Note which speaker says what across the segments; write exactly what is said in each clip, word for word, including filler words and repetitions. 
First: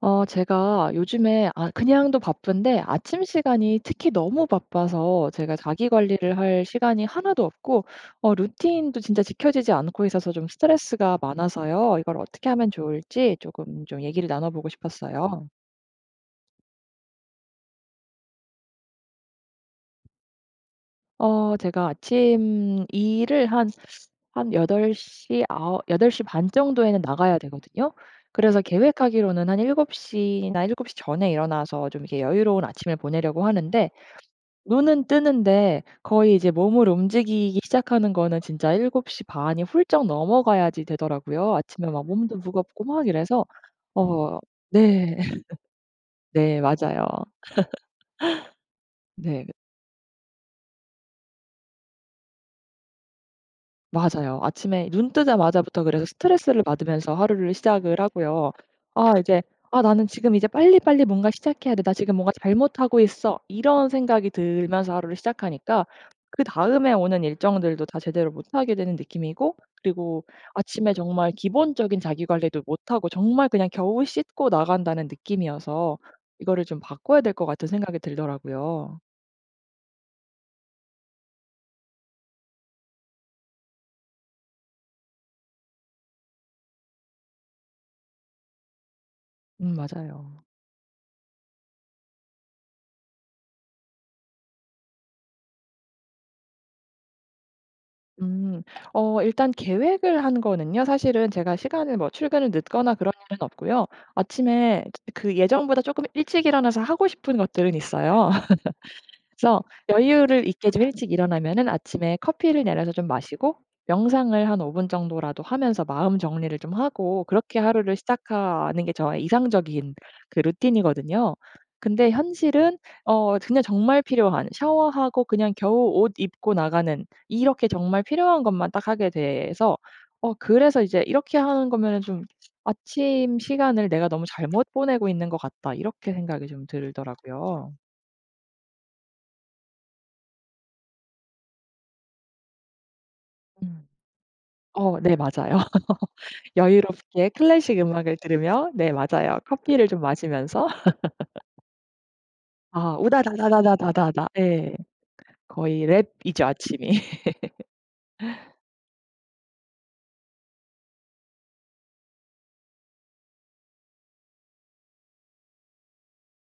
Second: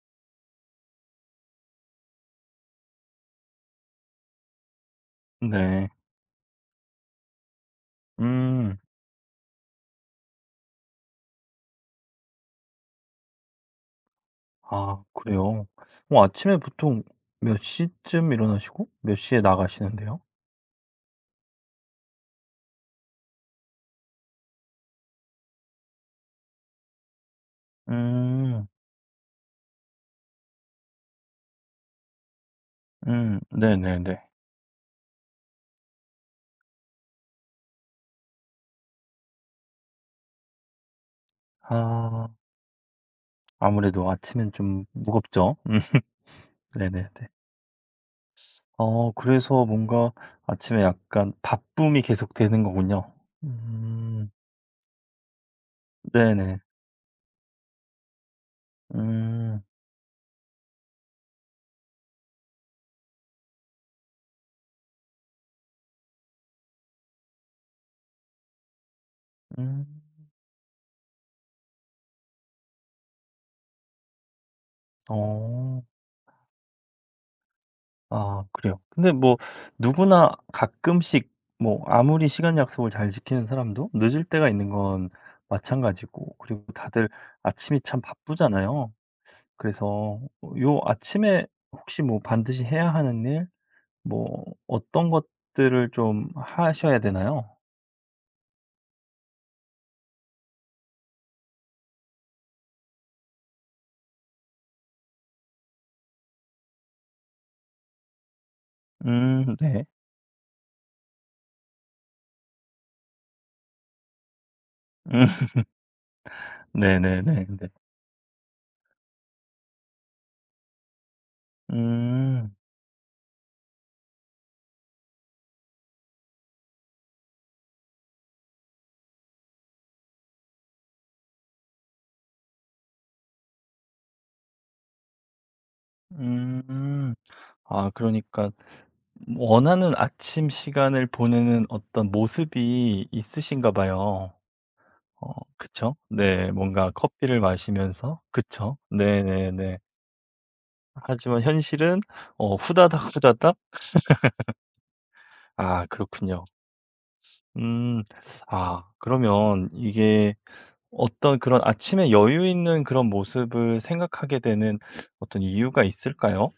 Speaker 1: 어 제가 요즘에 아 그냥도 바쁜데 아침 시간이 특히 너무 바빠서 제가 자기
Speaker 2: 네.
Speaker 1: 관리를 할 시간이 하나도 없고 어
Speaker 2: 음.
Speaker 1: 루틴도 진짜 지켜지지 않고 있어서 좀 스트레스가 많아서요. 이걸 어떻게 하면 좋을지 조금 좀 얘기를 나눠 보고
Speaker 2: 아
Speaker 1: 싶었어요.
Speaker 2: 그래요? 어 아침에 보통 몇 시쯤 일어나시고 몇 시에 나가시는데요?
Speaker 1: 어 제가 아침 일을 한 한여덟 시 아홉 덟시 반 정도에는 나가야 되거든요. 그래서
Speaker 2: 음.
Speaker 1: 계획하기로는 한일곱 시나일곱 시 전에 일어나서 좀 이렇게 여유로운 아침을
Speaker 2: 음.
Speaker 1: 보내려고 하는데
Speaker 2: 네네네.
Speaker 1: 눈은 뜨는데 거의 이제 몸을 움직이기 시작하는 거는 진짜 일곱 시 반이 훌쩍 넘어가야지 되더라고요. 아침에 막
Speaker 2: 아
Speaker 1: 몸도 무겁고 막 이래서
Speaker 2: 아무래도
Speaker 1: 어.
Speaker 2: 아침엔 좀
Speaker 1: 네.
Speaker 2: 무겁죠. 음.
Speaker 1: 네, 맞아요.
Speaker 2: 네네네. 어
Speaker 1: 네,
Speaker 2: 그래서 뭔가 아침에 약간 바쁨이 계속되는 거군요. 음.
Speaker 1: 맞아요. 아침에 눈 뜨자마자부터 그래서
Speaker 2: 네네.
Speaker 1: 스트레스를 받으면서 하루를 시작을 하고요. 아 이제
Speaker 2: 음.
Speaker 1: '아 나는 지금 이제 빨리빨리 뭔가 시작해야 돼. 나 지금 뭔가 잘못하고 있어.' 이런 생각이 들면서 하루를 시작하니까 그다음에 오는 일정들도 다 제대로 못하게 되는 느낌이고
Speaker 2: 음.
Speaker 1: 그리고 아침에 정말 기본적인 자기 관리도 못하고 정말 그냥 겨우 씻고 나간다는
Speaker 2: 어.
Speaker 1: 느낌이어서 이거를 좀 바꿔야 될 것 같은 생각이
Speaker 2: 아 그래요.
Speaker 1: 들더라고요.
Speaker 2: 근데 뭐 누구나 가끔씩 뭐 아무리 시간 약속을 잘 지키는 사람도 늦을 때가 있는 건 마찬가지고, 그리고 다들 아침이 참 바쁘잖아요.
Speaker 1: 음,
Speaker 2: 그래서
Speaker 1: 맞아요.
Speaker 2: 요 아침에 혹시 뭐 반드시 해야 하는 일, 뭐 어떤 것들을 좀 하셔야 되나요?
Speaker 1: 음. 어 일단 계획을 한 거는요, 사실은 제가 시간을 뭐 출근을 늦거나 그런 일은 없고요. 아침에 그 예정보다 조금 일찍 일어나서 하고 싶은 것들은 있어요.
Speaker 2: 음
Speaker 1: 그래서
Speaker 2: 네.
Speaker 1: 여유를 있게 좀 일찍 일어나면은 아침에 커피를 내려서 좀 마시고 명상을 한 오 분 정도라도
Speaker 2: 음
Speaker 1: 하면서 마음 정리를 좀 하고
Speaker 2: 네네네네.
Speaker 1: 그렇게 하루를 시작하는 게 저의 이상적인 그 루틴이거든요. 근데
Speaker 2: 음.
Speaker 1: 현실은 어 그냥 정말 필요한 샤워하고 그냥 겨우 옷 입고 나가는, 이렇게 정말 필요한 것만 딱 하게 돼서 어 그래서 이제 '이렇게 하는 거면은 좀 아침 시간을 내가 너무 잘못 보내고 있는 것 같다.' 이렇게 생각이 좀
Speaker 2: 음.
Speaker 1: 들더라고요.
Speaker 2: 아 그러니까 원하는 아침 시간을 보내는 어떤 모습이 있으신가
Speaker 1: 음.
Speaker 2: 봐요.
Speaker 1: 어, 네,
Speaker 2: 어
Speaker 1: 맞아요.
Speaker 2: 그쵸? 네. 뭔가
Speaker 1: 여유롭게
Speaker 2: 커피를
Speaker 1: 클래식 음악을
Speaker 2: 마시면서
Speaker 1: 들으며,
Speaker 2: 그쵸?
Speaker 1: 네, 맞아요,
Speaker 2: 네네네.
Speaker 1: 커피를 좀 마시면서.
Speaker 2: 하지만 현실은 어
Speaker 1: 아
Speaker 2: 후다닥 후다닥.
Speaker 1: 우다다다다다다다다, 예. 거의
Speaker 2: 아
Speaker 1: 랩이죠
Speaker 2: 그렇군요.
Speaker 1: 아침이.
Speaker 2: 음. 아 그러면 이게 어떤 그런 아침에 여유 있는 그런 모습을 생각하게 되는 어떤 이유가 있을까요?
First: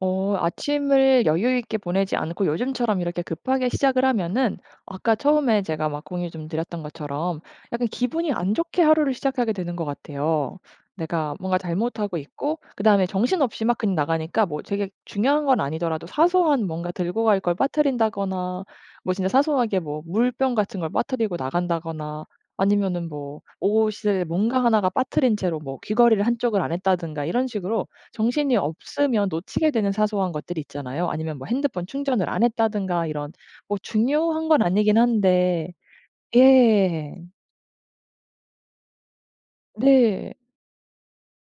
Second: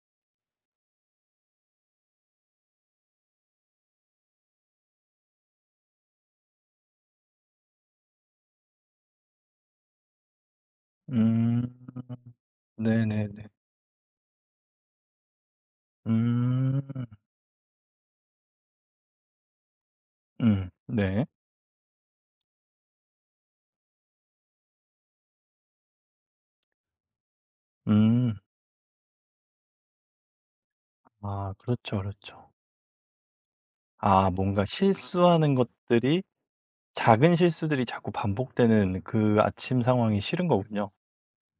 Speaker 1: 어 아침을 여유 있게 보내지 않고 요즘처럼 이렇게 급하게 시작을 하면은 아까 처음에 제가 막 공유 좀 드렸던 것처럼 약간 기분이 안 좋게 하루를 시작하게 되는 것 같아요. 내가 뭔가
Speaker 2: 음.
Speaker 1: 잘못하고 있고 그다음에
Speaker 2: 네네네.
Speaker 1: 정신없이 막 그냥 나가니까 뭐 되게 중요한 건 아니더라도 사소한
Speaker 2: 음.
Speaker 1: 뭔가 들고 갈 걸 빠뜨린다거나, 뭐 진짜 사소하게 뭐 물병
Speaker 2: 음.
Speaker 1: 같은 걸
Speaker 2: 네.
Speaker 1: 빠뜨리고 나간다거나, 아니면은 뭐 옷을 뭔가 하나가 빠뜨린 채로 뭐 귀걸이를 한쪽을 안 했다든가 이런 식으로
Speaker 2: 음.
Speaker 1: 정신이 없으면 놓치게 되는 사소한 것들이 있잖아요. 아니면 뭐
Speaker 2: 아
Speaker 1: 핸드폰
Speaker 2: 그렇죠,
Speaker 1: 충전을 안
Speaker 2: 그렇죠.
Speaker 1: 했다든가 이런, 뭐
Speaker 2: 아
Speaker 1: 중요한 건
Speaker 2: 뭔가
Speaker 1: 아니긴
Speaker 2: 실수하는
Speaker 1: 한데.
Speaker 2: 것들이,
Speaker 1: 예.
Speaker 2: 작은 실수들이 자꾸 반복되는 그 아침 상황이
Speaker 1: 네,
Speaker 2: 싫은 거군요.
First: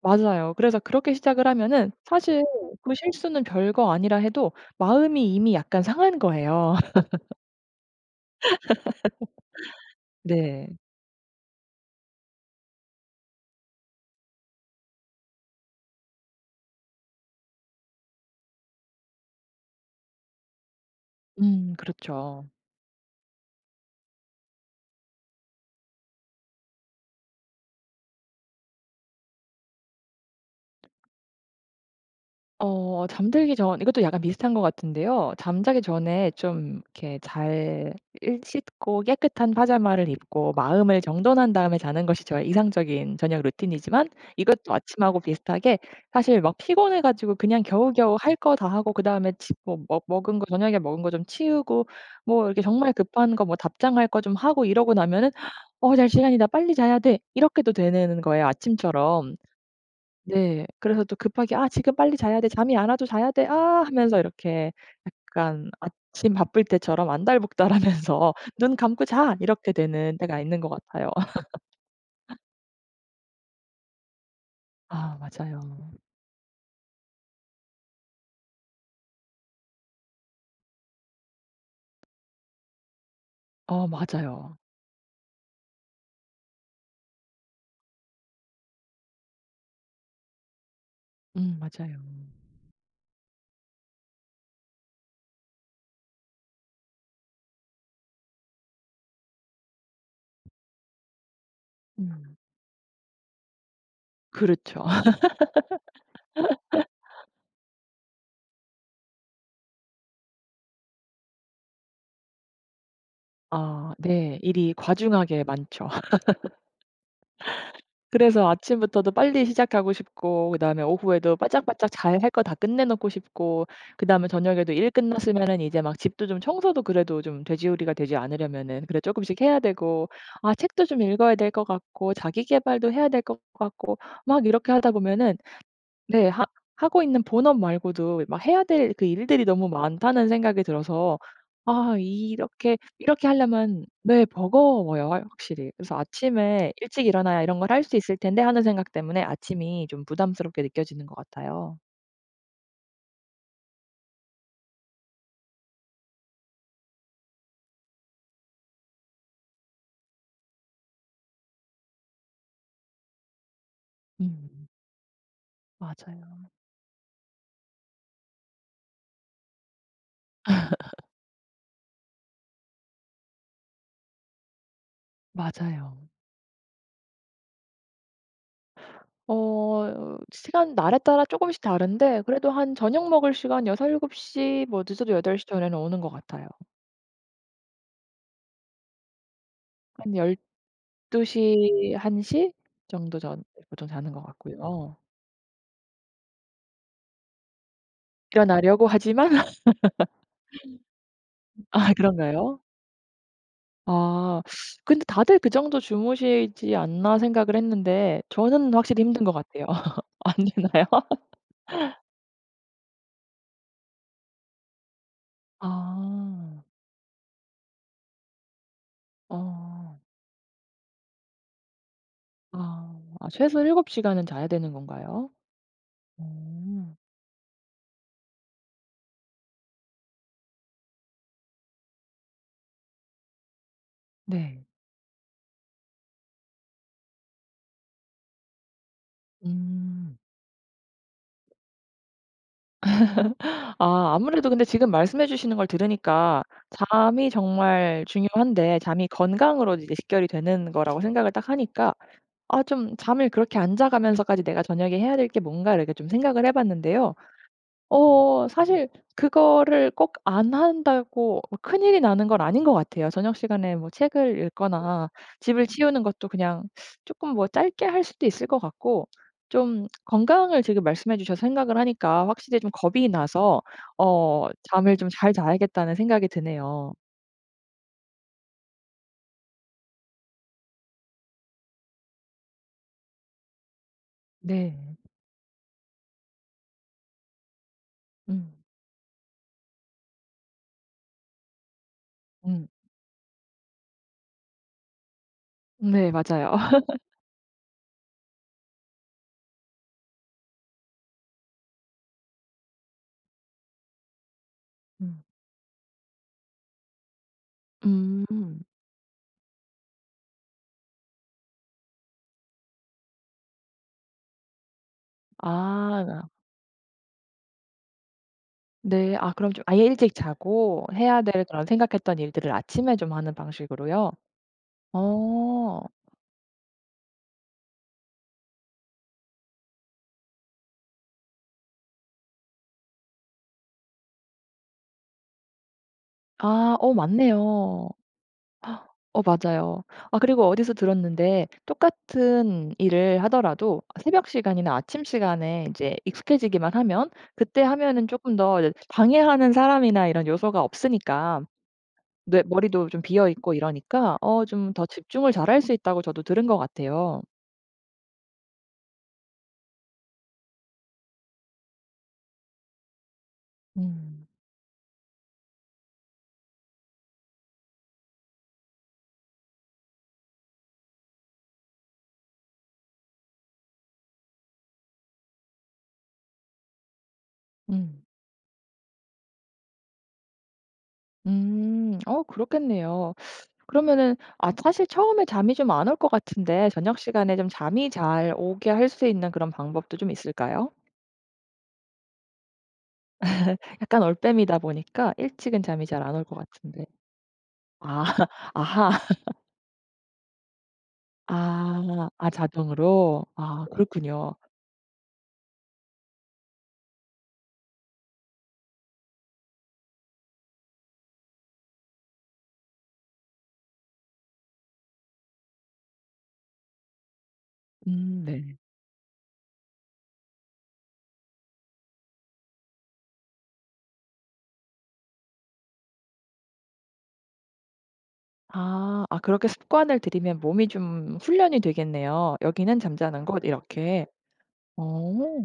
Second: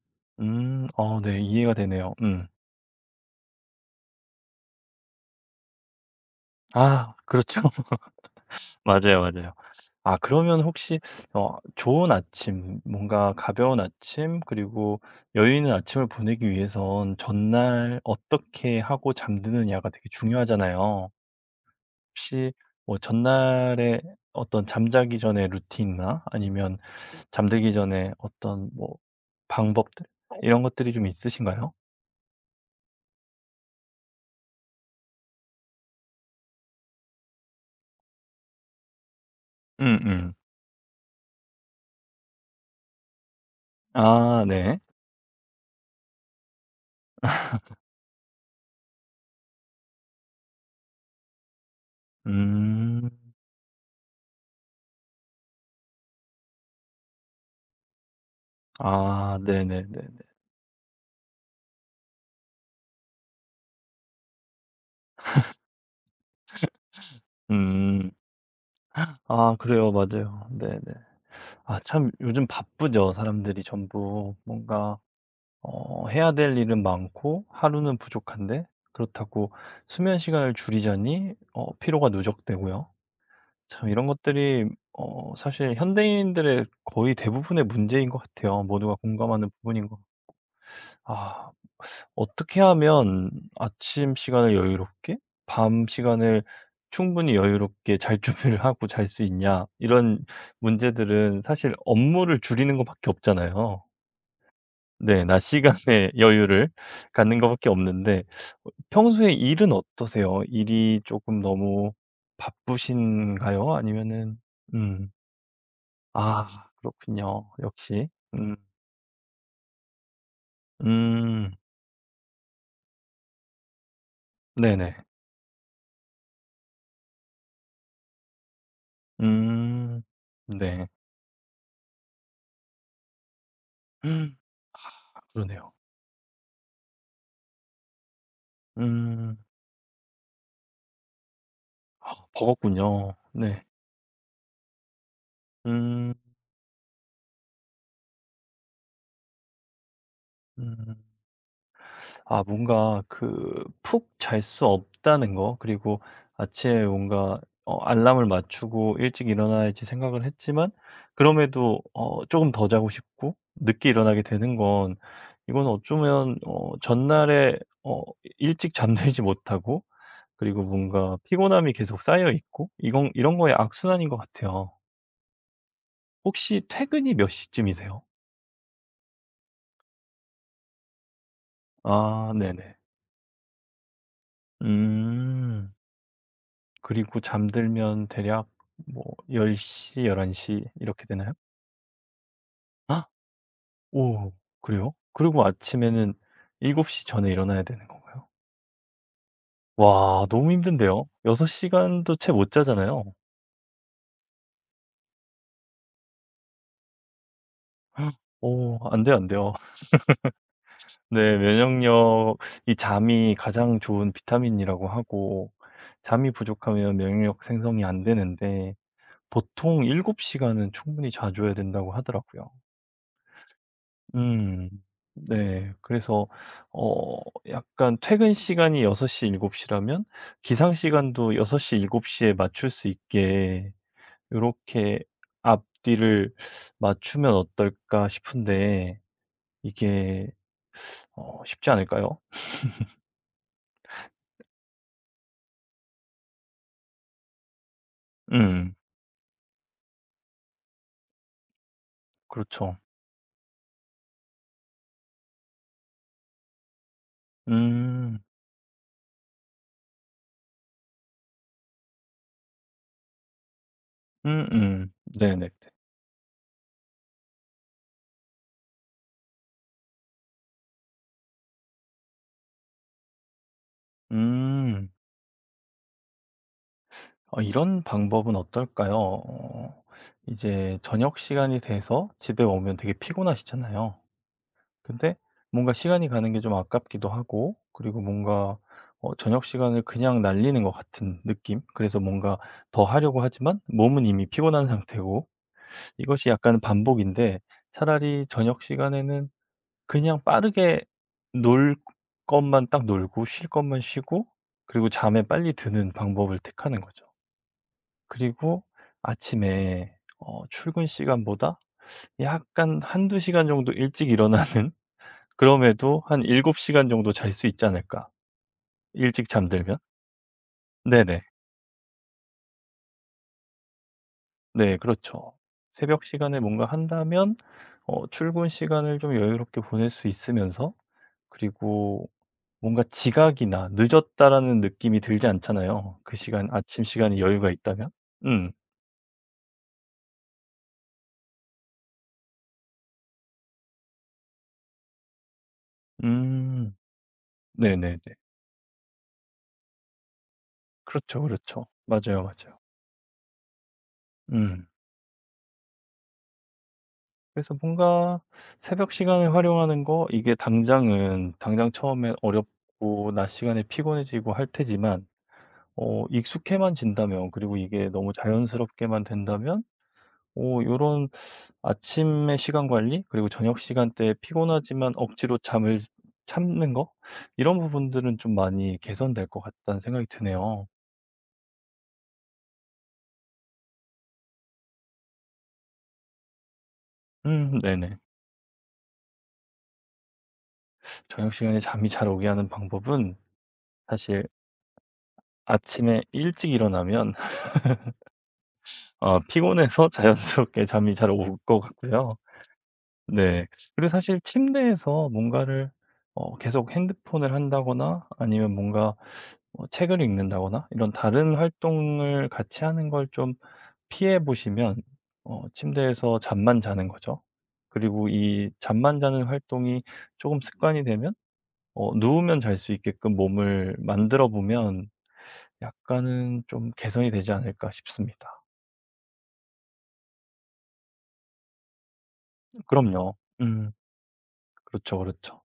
Speaker 1: 맞아요. 그래서
Speaker 2: 음.
Speaker 1: 그렇게
Speaker 2: 어 네.
Speaker 1: 시작을
Speaker 2: 이해가
Speaker 1: 하면은
Speaker 2: 되네요.
Speaker 1: 사실
Speaker 2: 음.
Speaker 1: 그 실수는 별거 아니라 해도 마음이 이미 약간 상한 거예요.
Speaker 2: 아 그렇죠. 맞아요, 맞아요. 아 그러면
Speaker 1: 네.
Speaker 2: 혹시 어 좋은 아침, 뭔가 가벼운 아침, 그리고 여유 있는 아침을 보내기 위해선 전날 어떻게 하고 잠드느냐가 되게 중요하잖아요.
Speaker 1: 음, 그렇죠.
Speaker 2: 혹시 뭐 전날에 어떤 잠자기 전에 루틴이나, 아니면 잠들기 전에 어떤 뭐 방법들, 이런 것들이 좀 있으신가요?
Speaker 1: 어 잠들기 전, 이것도 약간 비슷한 것 같은데요. 잠자기 전에 좀 이렇게 잘 일 씻고 깨끗한 파자마를
Speaker 2: 음음.
Speaker 1: 입고 마음을 정돈한 다음에 자는 것이 저의 이상적인 저녁 루틴이지만
Speaker 2: 아
Speaker 1: 이것도
Speaker 2: 네.
Speaker 1: 아침하고 비슷하게 사실 막 피곤해 가지고 그냥 겨우겨우 할 거 다 하고 그다음에 치 뭐 먹 먹은 거, 저녁에 먹은 거 좀 치우고 뭐 이렇게 정말
Speaker 2: 음.
Speaker 1: 급한 거, 뭐 답장할 거 좀 하고 이러고 나면은 '어 잘 시간이다. 빨리 자야 돼.' 이렇게 도 되는 거예요 아침처럼.
Speaker 2: 아 네네네네.
Speaker 1: 네. 그래서 또 급하게 '아 지금 빨리 자야 돼. 잠이 안 와도 자야 돼. 아.' 하면서 이렇게 약간 아침 바쁠 때처럼
Speaker 2: 음.
Speaker 1: 안달복달하면서 '눈 감고 자.'
Speaker 2: 아
Speaker 1: 이렇게
Speaker 2: 그래요.
Speaker 1: 되는 때가
Speaker 2: 맞아요.
Speaker 1: 있는 것
Speaker 2: 네네.
Speaker 1: 같아요.
Speaker 2: 아 참 요즘 바쁘죠. 사람들이 전부 뭔가
Speaker 1: 아, 맞아요.
Speaker 2: 어 해야 될 일은 많고 하루는 부족한데, 그렇다고 수면 시간을 줄이자니 어 피로가 누적되고요.
Speaker 1: 어,
Speaker 2: 참 이런
Speaker 1: 맞아요.
Speaker 2: 것들이 어 사실 현대인들의 거의 대부분의 문제인 것 같아요. 모두가 공감하는 부분인 것. 아
Speaker 1: 음, 맞아요.
Speaker 2: 어떻게 하면 아침 시간을 여유롭게, 밤 시간을 충분히 여유롭게 잘 준비를 하고 잘 수 있냐, 이런 문제들은 사실
Speaker 1: 음.
Speaker 2: 업무를 줄이는 것밖에 없잖아요.
Speaker 1: 그렇죠.
Speaker 2: 네. 낮 시간에 여유를 갖는 것밖에 없는데. 어 평소에 일은 어떠세요? 일이 조금 너무 바쁘신가요?
Speaker 1: 아, 네.
Speaker 2: 아니면은
Speaker 1: 일이
Speaker 2: 음.
Speaker 1: 과중하게 많죠.
Speaker 2: 아 그렇군요. 역시.
Speaker 1: 그래서
Speaker 2: 음.
Speaker 1: 아침부터도 빨리 시작하고 싶고 그다음에 오후에도
Speaker 2: 음.
Speaker 1: 바짝바짝 잘 할 거 다 끝내 놓고 싶고 그다음에 저녁에도 일
Speaker 2: 네네.
Speaker 1: 끝났으면은 이제 막 집도 좀 청소도, 그래도 좀 돼지우리가 되지 않으려면은 그래 조금씩 해야
Speaker 2: 음.
Speaker 1: 되고 아 책도
Speaker 2: 네.
Speaker 1: 좀 읽어야 될 것 같고 자기 개발도 해야 될 것 같고
Speaker 2: 음.
Speaker 1: 막 이렇게 하다
Speaker 2: 아
Speaker 1: 보면은,
Speaker 2: 그러네요.
Speaker 1: 네. 하 하고 있는 본업 말고도 막 해야 될 그
Speaker 2: 음.
Speaker 1: 일들이 너무 많다는 생각이 들어서, 아
Speaker 2: 아
Speaker 1: 이렇게
Speaker 2: 버겁군요.
Speaker 1: 이렇게
Speaker 2: 네.
Speaker 1: 하려면 네, 버거워요 확 확실히. 그래서
Speaker 2: 음.
Speaker 1: '아침에 일찍 일어나야 이런 걸 할 수 있을 텐데.' 하는 생각 때문에 아침이 좀 부담스럽게
Speaker 2: 음.
Speaker 1: 느껴지는 것 같아요.
Speaker 2: 아 뭔가 그 푹 잘 수 없다는 거, 그리고 아침에 뭔가 어 알람을 맞추고 '일찍 일어나야지.' 생각을 했지만 그럼에도 어 쪼금 더 자고 싶고 늦게 일어나게 되는
Speaker 1: 음,
Speaker 2: 건, 이건 어쩌면
Speaker 1: 맞아요.
Speaker 2: 어 전날에 어 일찍 잠들지 못하고, 그리고 뭔가 피곤함이 계속 쌓여 있고, 이건 이런 거의 악순환인 것 같아요.
Speaker 1: 맞아요.
Speaker 2: 혹시 퇴근이 몇 시쯤이세요?
Speaker 1: 어 시간 날에 따라 조금씩 다른데
Speaker 2: 아
Speaker 1: 그래도 한
Speaker 2: 네네.
Speaker 1: 저녁 먹을 시간 여섯에서 일곱 시, 뭐 늦어도 여덟 시
Speaker 2: 음.
Speaker 1: 전에는 오는 것 같아요.
Speaker 2: 그리고 잠들면 대략 뭐 열 공,
Speaker 1: 한
Speaker 2: 열한, 열한
Speaker 1: 열
Speaker 2: 열한 이렇게
Speaker 1: 열두
Speaker 2: 되나요?
Speaker 1: 시, 한 시
Speaker 2: 아,
Speaker 1: 정도 전 보통 자는 것
Speaker 2: 오 그래요?
Speaker 1: 같고요.
Speaker 2: 그리고 아침에는 일곱 시 전에 일어나야 되는 건가요?
Speaker 1: 일어나려고 하지만.
Speaker 2: 와 너무 힘든데요. 여섯
Speaker 1: 아,
Speaker 2: 시간도 채 못
Speaker 1: 그런가요?
Speaker 2: 자잖아요.
Speaker 1: 아 근데 다들 그 정도 주무시지 않나 생각을 했는데 저는
Speaker 2: 어
Speaker 1: 확실히
Speaker 2: 안 돼요,
Speaker 1: 힘든
Speaker 2: 안
Speaker 1: 것
Speaker 2: 돼요.
Speaker 1: 같아요. 안 되나요?
Speaker 2: 네, 면역력, 이 잠이 가장 좋은 비타민이라고 하고, 잠이
Speaker 1: 아.
Speaker 2: 부족하면 면역력 생성이 안 되는데 보통
Speaker 1: 어.
Speaker 2: 일곱 시간은 충분히 자줘야 된다고 하더라고요.
Speaker 1: 아. 아, 최소 일곱 시간은 자야
Speaker 2: 음.
Speaker 1: 되는 건가요?
Speaker 2: 네. 그래서
Speaker 1: 음.
Speaker 2: 어 약간 퇴근 시간이 여섯 시, 일곱 시라면 기상 시간도 여섯 시, 일곱 시에 맞출 수 있게
Speaker 1: 네.
Speaker 2: 요렇게 앞뒤를 맞추면 어떨까 싶은데,
Speaker 1: 음.
Speaker 2: 이게 어 쉽지 않을까요?
Speaker 1: 아 아무래도 근데 지금 말씀해 주시는 걸 들으니까 잠이 정말
Speaker 2: 음.
Speaker 1: 중요한데, 잠이 건강으로 이제 직결이 되는 거라고 생각을 딱 하니까 아
Speaker 2: 그렇죠.
Speaker 1: 좀 잠을 그렇게 안 자 가면서까지 '내가 저녁에 해야 될 게 뭔가.' 이렇게 좀 생각을 해 봤는데요.
Speaker 2: 음.
Speaker 1: 어 사실 그거를 꼭 안 한다고 뭐 큰일이 나는 건 아닌 것 같아요. 저녁 시간에 뭐 책을
Speaker 2: 음음.
Speaker 1: 읽거나
Speaker 2: 네네네.
Speaker 1: 집을 치우는 것도 그냥 조금 뭐 짧게 할 수도 있을 것 같고, 좀 건강을 지금 말씀해 주셔서 생각을 하니까 확실히 좀 겁이 나서 어
Speaker 2: 음.
Speaker 1: '잠을 좀 잘 자야겠다.'는 생각이 드네요.
Speaker 2: 어 이런 방법은 어떨까요? 어 이제 저녁 시간이 돼서 집에 오면 되게 피곤하시잖아요.
Speaker 1: 네.
Speaker 2: 근데 뭔가 시간이 가는 게 좀 아깝기도 하고, 그리고 뭔가
Speaker 1: 음.
Speaker 2: 어 저녁 시간을 그냥 날리는 것 같은 느낌? 그래서 뭔가
Speaker 1: 음.
Speaker 2: 더 하려고 하지만 몸은 이미 피곤한 상태고.
Speaker 1: 네,
Speaker 2: 이것이
Speaker 1: 맞아요.
Speaker 2: 약간 반복인데, 차라리 저녁 시간에는 그냥 빠르게 놀 것만 딱 놀고 쉴 것만 쉬고, 그리고 잠에
Speaker 1: 음.
Speaker 2: 빨리 드는 방법을 택하는 거죠.
Speaker 1: 음.
Speaker 2: 그리고 아침에 어 출근 시간보다 약간 한두 시간 정도 일찍 일어나는 그럼에도 한
Speaker 1: 아.
Speaker 2: 일곱 시간 정도 잘 수 있지 않을까.
Speaker 1: 네.
Speaker 2: 일찍
Speaker 1: 아 그럼 좀
Speaker 2: 잠들면?
Speaker 1: 아예 일찍 자고 해야
Speaker 2: 네네.
Speaker 1: 될 그런 생각했던 일들을 아침에 좀 하는 방식으로요?
Speaker 2: 네 그렇죠.
Speaker 1: 어.
Speaker 2: 새벽 시간에 뭔가 한다면 어 출근 시간을 좀 여유롭게 보낼 수 있으면서, 그리고 뭔가 지각이나 '늦었다.'라는 느낌이 들지 않잖아요. 그 시간,
Speaker 1: 아
Speaker 2: 아침
Speaker 1: 어
Speaker 2: 시간에 여유가
Speaker 1: 맞네요.
Speaker 2: 있다면? 음.
Speaker 1: 어 맞아요. 아 그리고 어디서 들었는데 똑같은 일을 하더라도 새벽 시간이나 아침 시간에 인제 익숙해지기만
Speaker 2: 음.
Speaker 1: 하면 그때
Speaker 2: 네네네.
Speaker 1: 하면은 쪼끔 더 이제 방해하는 사람이나 이런 요소가
Speaker 2: 그렇죠,
Speaker 1: 없으니까
Speaker 2: 그렇죠. 맞아요,
Speaker 1: 뇌
Speaker 2: 맞아요.
Speaker 1: 머리도 좀 비어 있고 이러니까 어
Speaker 2: 음.
Speaker 1: 좀 더 집중을 잘할 수 있다고 저도 들은 것 같아요.
Speaker 2: 그래서 뭔가 새벽 시간을 활용하는 거, 이게 당장은 당장 처음엔 어렵고 낮 시간에
Speaker 1: 음.
Speaker 2: 피곤해지고 할 테지만 어 익숙해만 진다면, 그리고 이게 너무 자연스럽게만 된다면 이 요런 아침의 시간 관리, 그리고 저녁 시간대에 피곤하지만 억지로 잠을 참는 거, 이런
Speaker 1: 음.
Speaker 2: 부분들은 좀 많이 개선될 것 같다는 생각이 드네요.
Speaker 1: 음. 어 그렇겠네요. 그러면은 아 사실 처음에 잠이 좀 안 올 것 같은데 저녁 시간에 좀
Speaker 2: 음
Speaker 1: 잠이
Speaker 2: 네네.
Speaker 1: 잘 오게 할 수 있는 그런 방법도 좀 있을까요?
Speaker 2: 저녁 시간에 잠이 잘 오게 하는 방법은
Speaker 1: 약간
Speaker 2: 사실
Speaker 1: 올빼미다 보니까 일찍은 잠이 잘
Speaker 2: 아침에
Speaker 1: 안 올 것
Speaker 2: 일찍
Speaker 1: 같은데.
Speaker 2: 일어나면
Speaker 1: 아. 아하.
Speaker 2: 아 피곤해서 자연스럽게 잠이 잘 올 것
Speaker 1: 아.
Speaker 2: 같고요.
Speaker 1: 아, 자동으로.
Speaker 2: 네.
Speaker 1: 아,
Speaker 2: 그리고 사실
Speaker 1: 그렇군요.
Speaker 2: 침대에서 뭔가를 어 계속 핸드폰을 한다거나, 아니면 뭔가 어, 책을 읽는다거나 이런 다른 활동을 같이 하는 걸 좀 피해 보시면, 어 침대에서 잠만 자는 거죠. 그리고
Speaker 1: 음,
Speaker 2: 이
Speaker 1: 네.
Speaker 2: 잠만 자는 활동이 조금 습관이 되면 어 누우면 잘 수 있게끔 몸을 만들어 보면 약간은 좀 개선이 되지 않을까 싶습니다.
Speaker 1: 아. 아 그렇게 습관을 들이면 몸이 좀 훈련이 되겠네요. '여기는
Speaker 2: 그럼요.
Speaker 1: 잠자는 곳.'
Speaker 2: 음.
Speaker 1: 이렇게.
Speaker 2: 그렇죠,
Speaker 1: 어.
Speaker 2: 그렇죠.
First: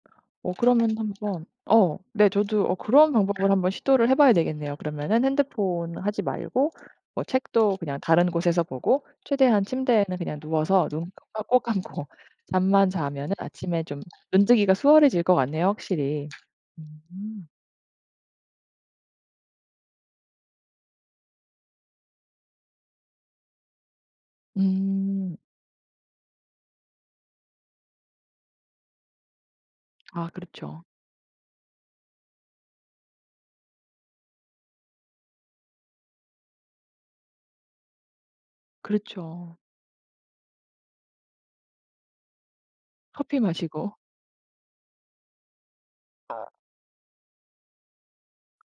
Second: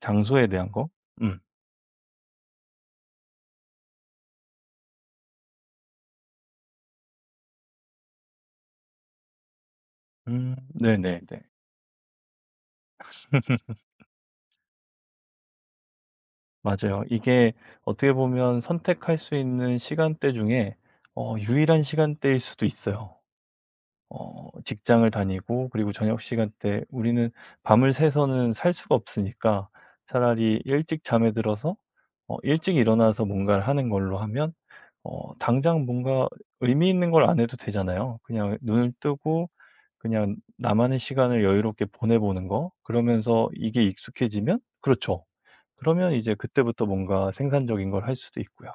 Speaker 2: 장소에
Speaker 1: 어
Speaker 2: 대한 거?
Speaker 1: 그러면
Speaker 2: 음.
Speaker 1: 한번, 어 네, 저도 어 그런 방법을 한번 시도를 해 봐야 되겠네요. 그러면은 핸드폰 하지 말고 뭐 책도 그냥 다른 곳에서 보고 최대한 침대에는 그냥
Speaker 2: 음
Speaker 1: 누워서 눈
Speaker 2: 네네네.
Speaker 1: 꼭 꼭 감고 잠만 자면은 아침에 좀 눈뜨기가 수월해질 것 같네요, 확실히.
Speaker 2: 맞아요.
Speaker 1: 음.
Speaker 2: 이게 어떻게 보면 선택할 수 있는 시간대 중에 어 유일한 시간대일 수도 있어요. 어 직장을
Speaker 1: 음.
Speaker 2: 다니고 그리고 저녁 시간대 우리는 밤을 새서는 살 수가 없으니까
Speaker 1: 아,
Speaker 2: 차라리
Speaker 1: 그렇죠,
Speaker 2: 일찍 잠에 들어서 어 일찍 일어나서 뭔가를 하는 걸로 하면 어 당장 뭔가 의미 있는 걸 안 해도 되잖아요. 그냥 눈을 뜨고,
Speaker 1: 그렇죠.
Speaker 2: 그냥 나만의 시간을 여유롭게 보내 보는 거.
Speaker 1: 커피
Speaker 2: 그러면서 이게
Speaker 1: 마시고.
Speaker 2: 익숙해지면 그렇죠. 그러면 이제 그때부터 뭔가 생산적인 걸 할 수도 있고요.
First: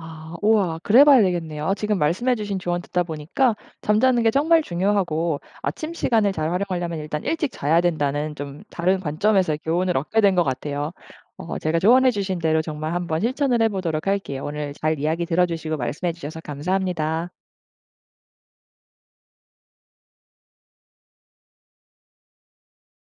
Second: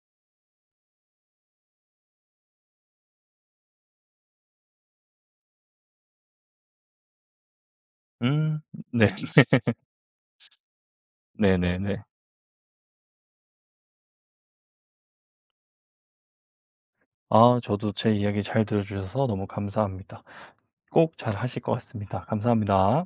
Speaker 1: 아, 우와. 그래 봐야 되겠네요. 아 지금 말씀해 주신 조언 듣다 보니까 잠자는 게 정말 중요하고, 아침 시간을 잘 활용하려면 일단 일찍 자야 된다는
Speaker 2: 음
Speaker 1: 좀 다른
Speaker 2: 네.
Speaker 1: 관점에서의 교훈을 얻게 된 것 같아요. 어 제가
Speaker 2: 네네네.
Speaker 1: 조언해 주신 대로 정말 한번 실천을 해 보도록 할게요. 오늘 잘 이야기 들어 주시고 말씀해 주셔서 감사합니다.
Speaker 2: 아 저도 제 이야기 잘 들어 주셔서 너무 감사합니다. 꼭 잘하실 것 같습니다. 감사합니다.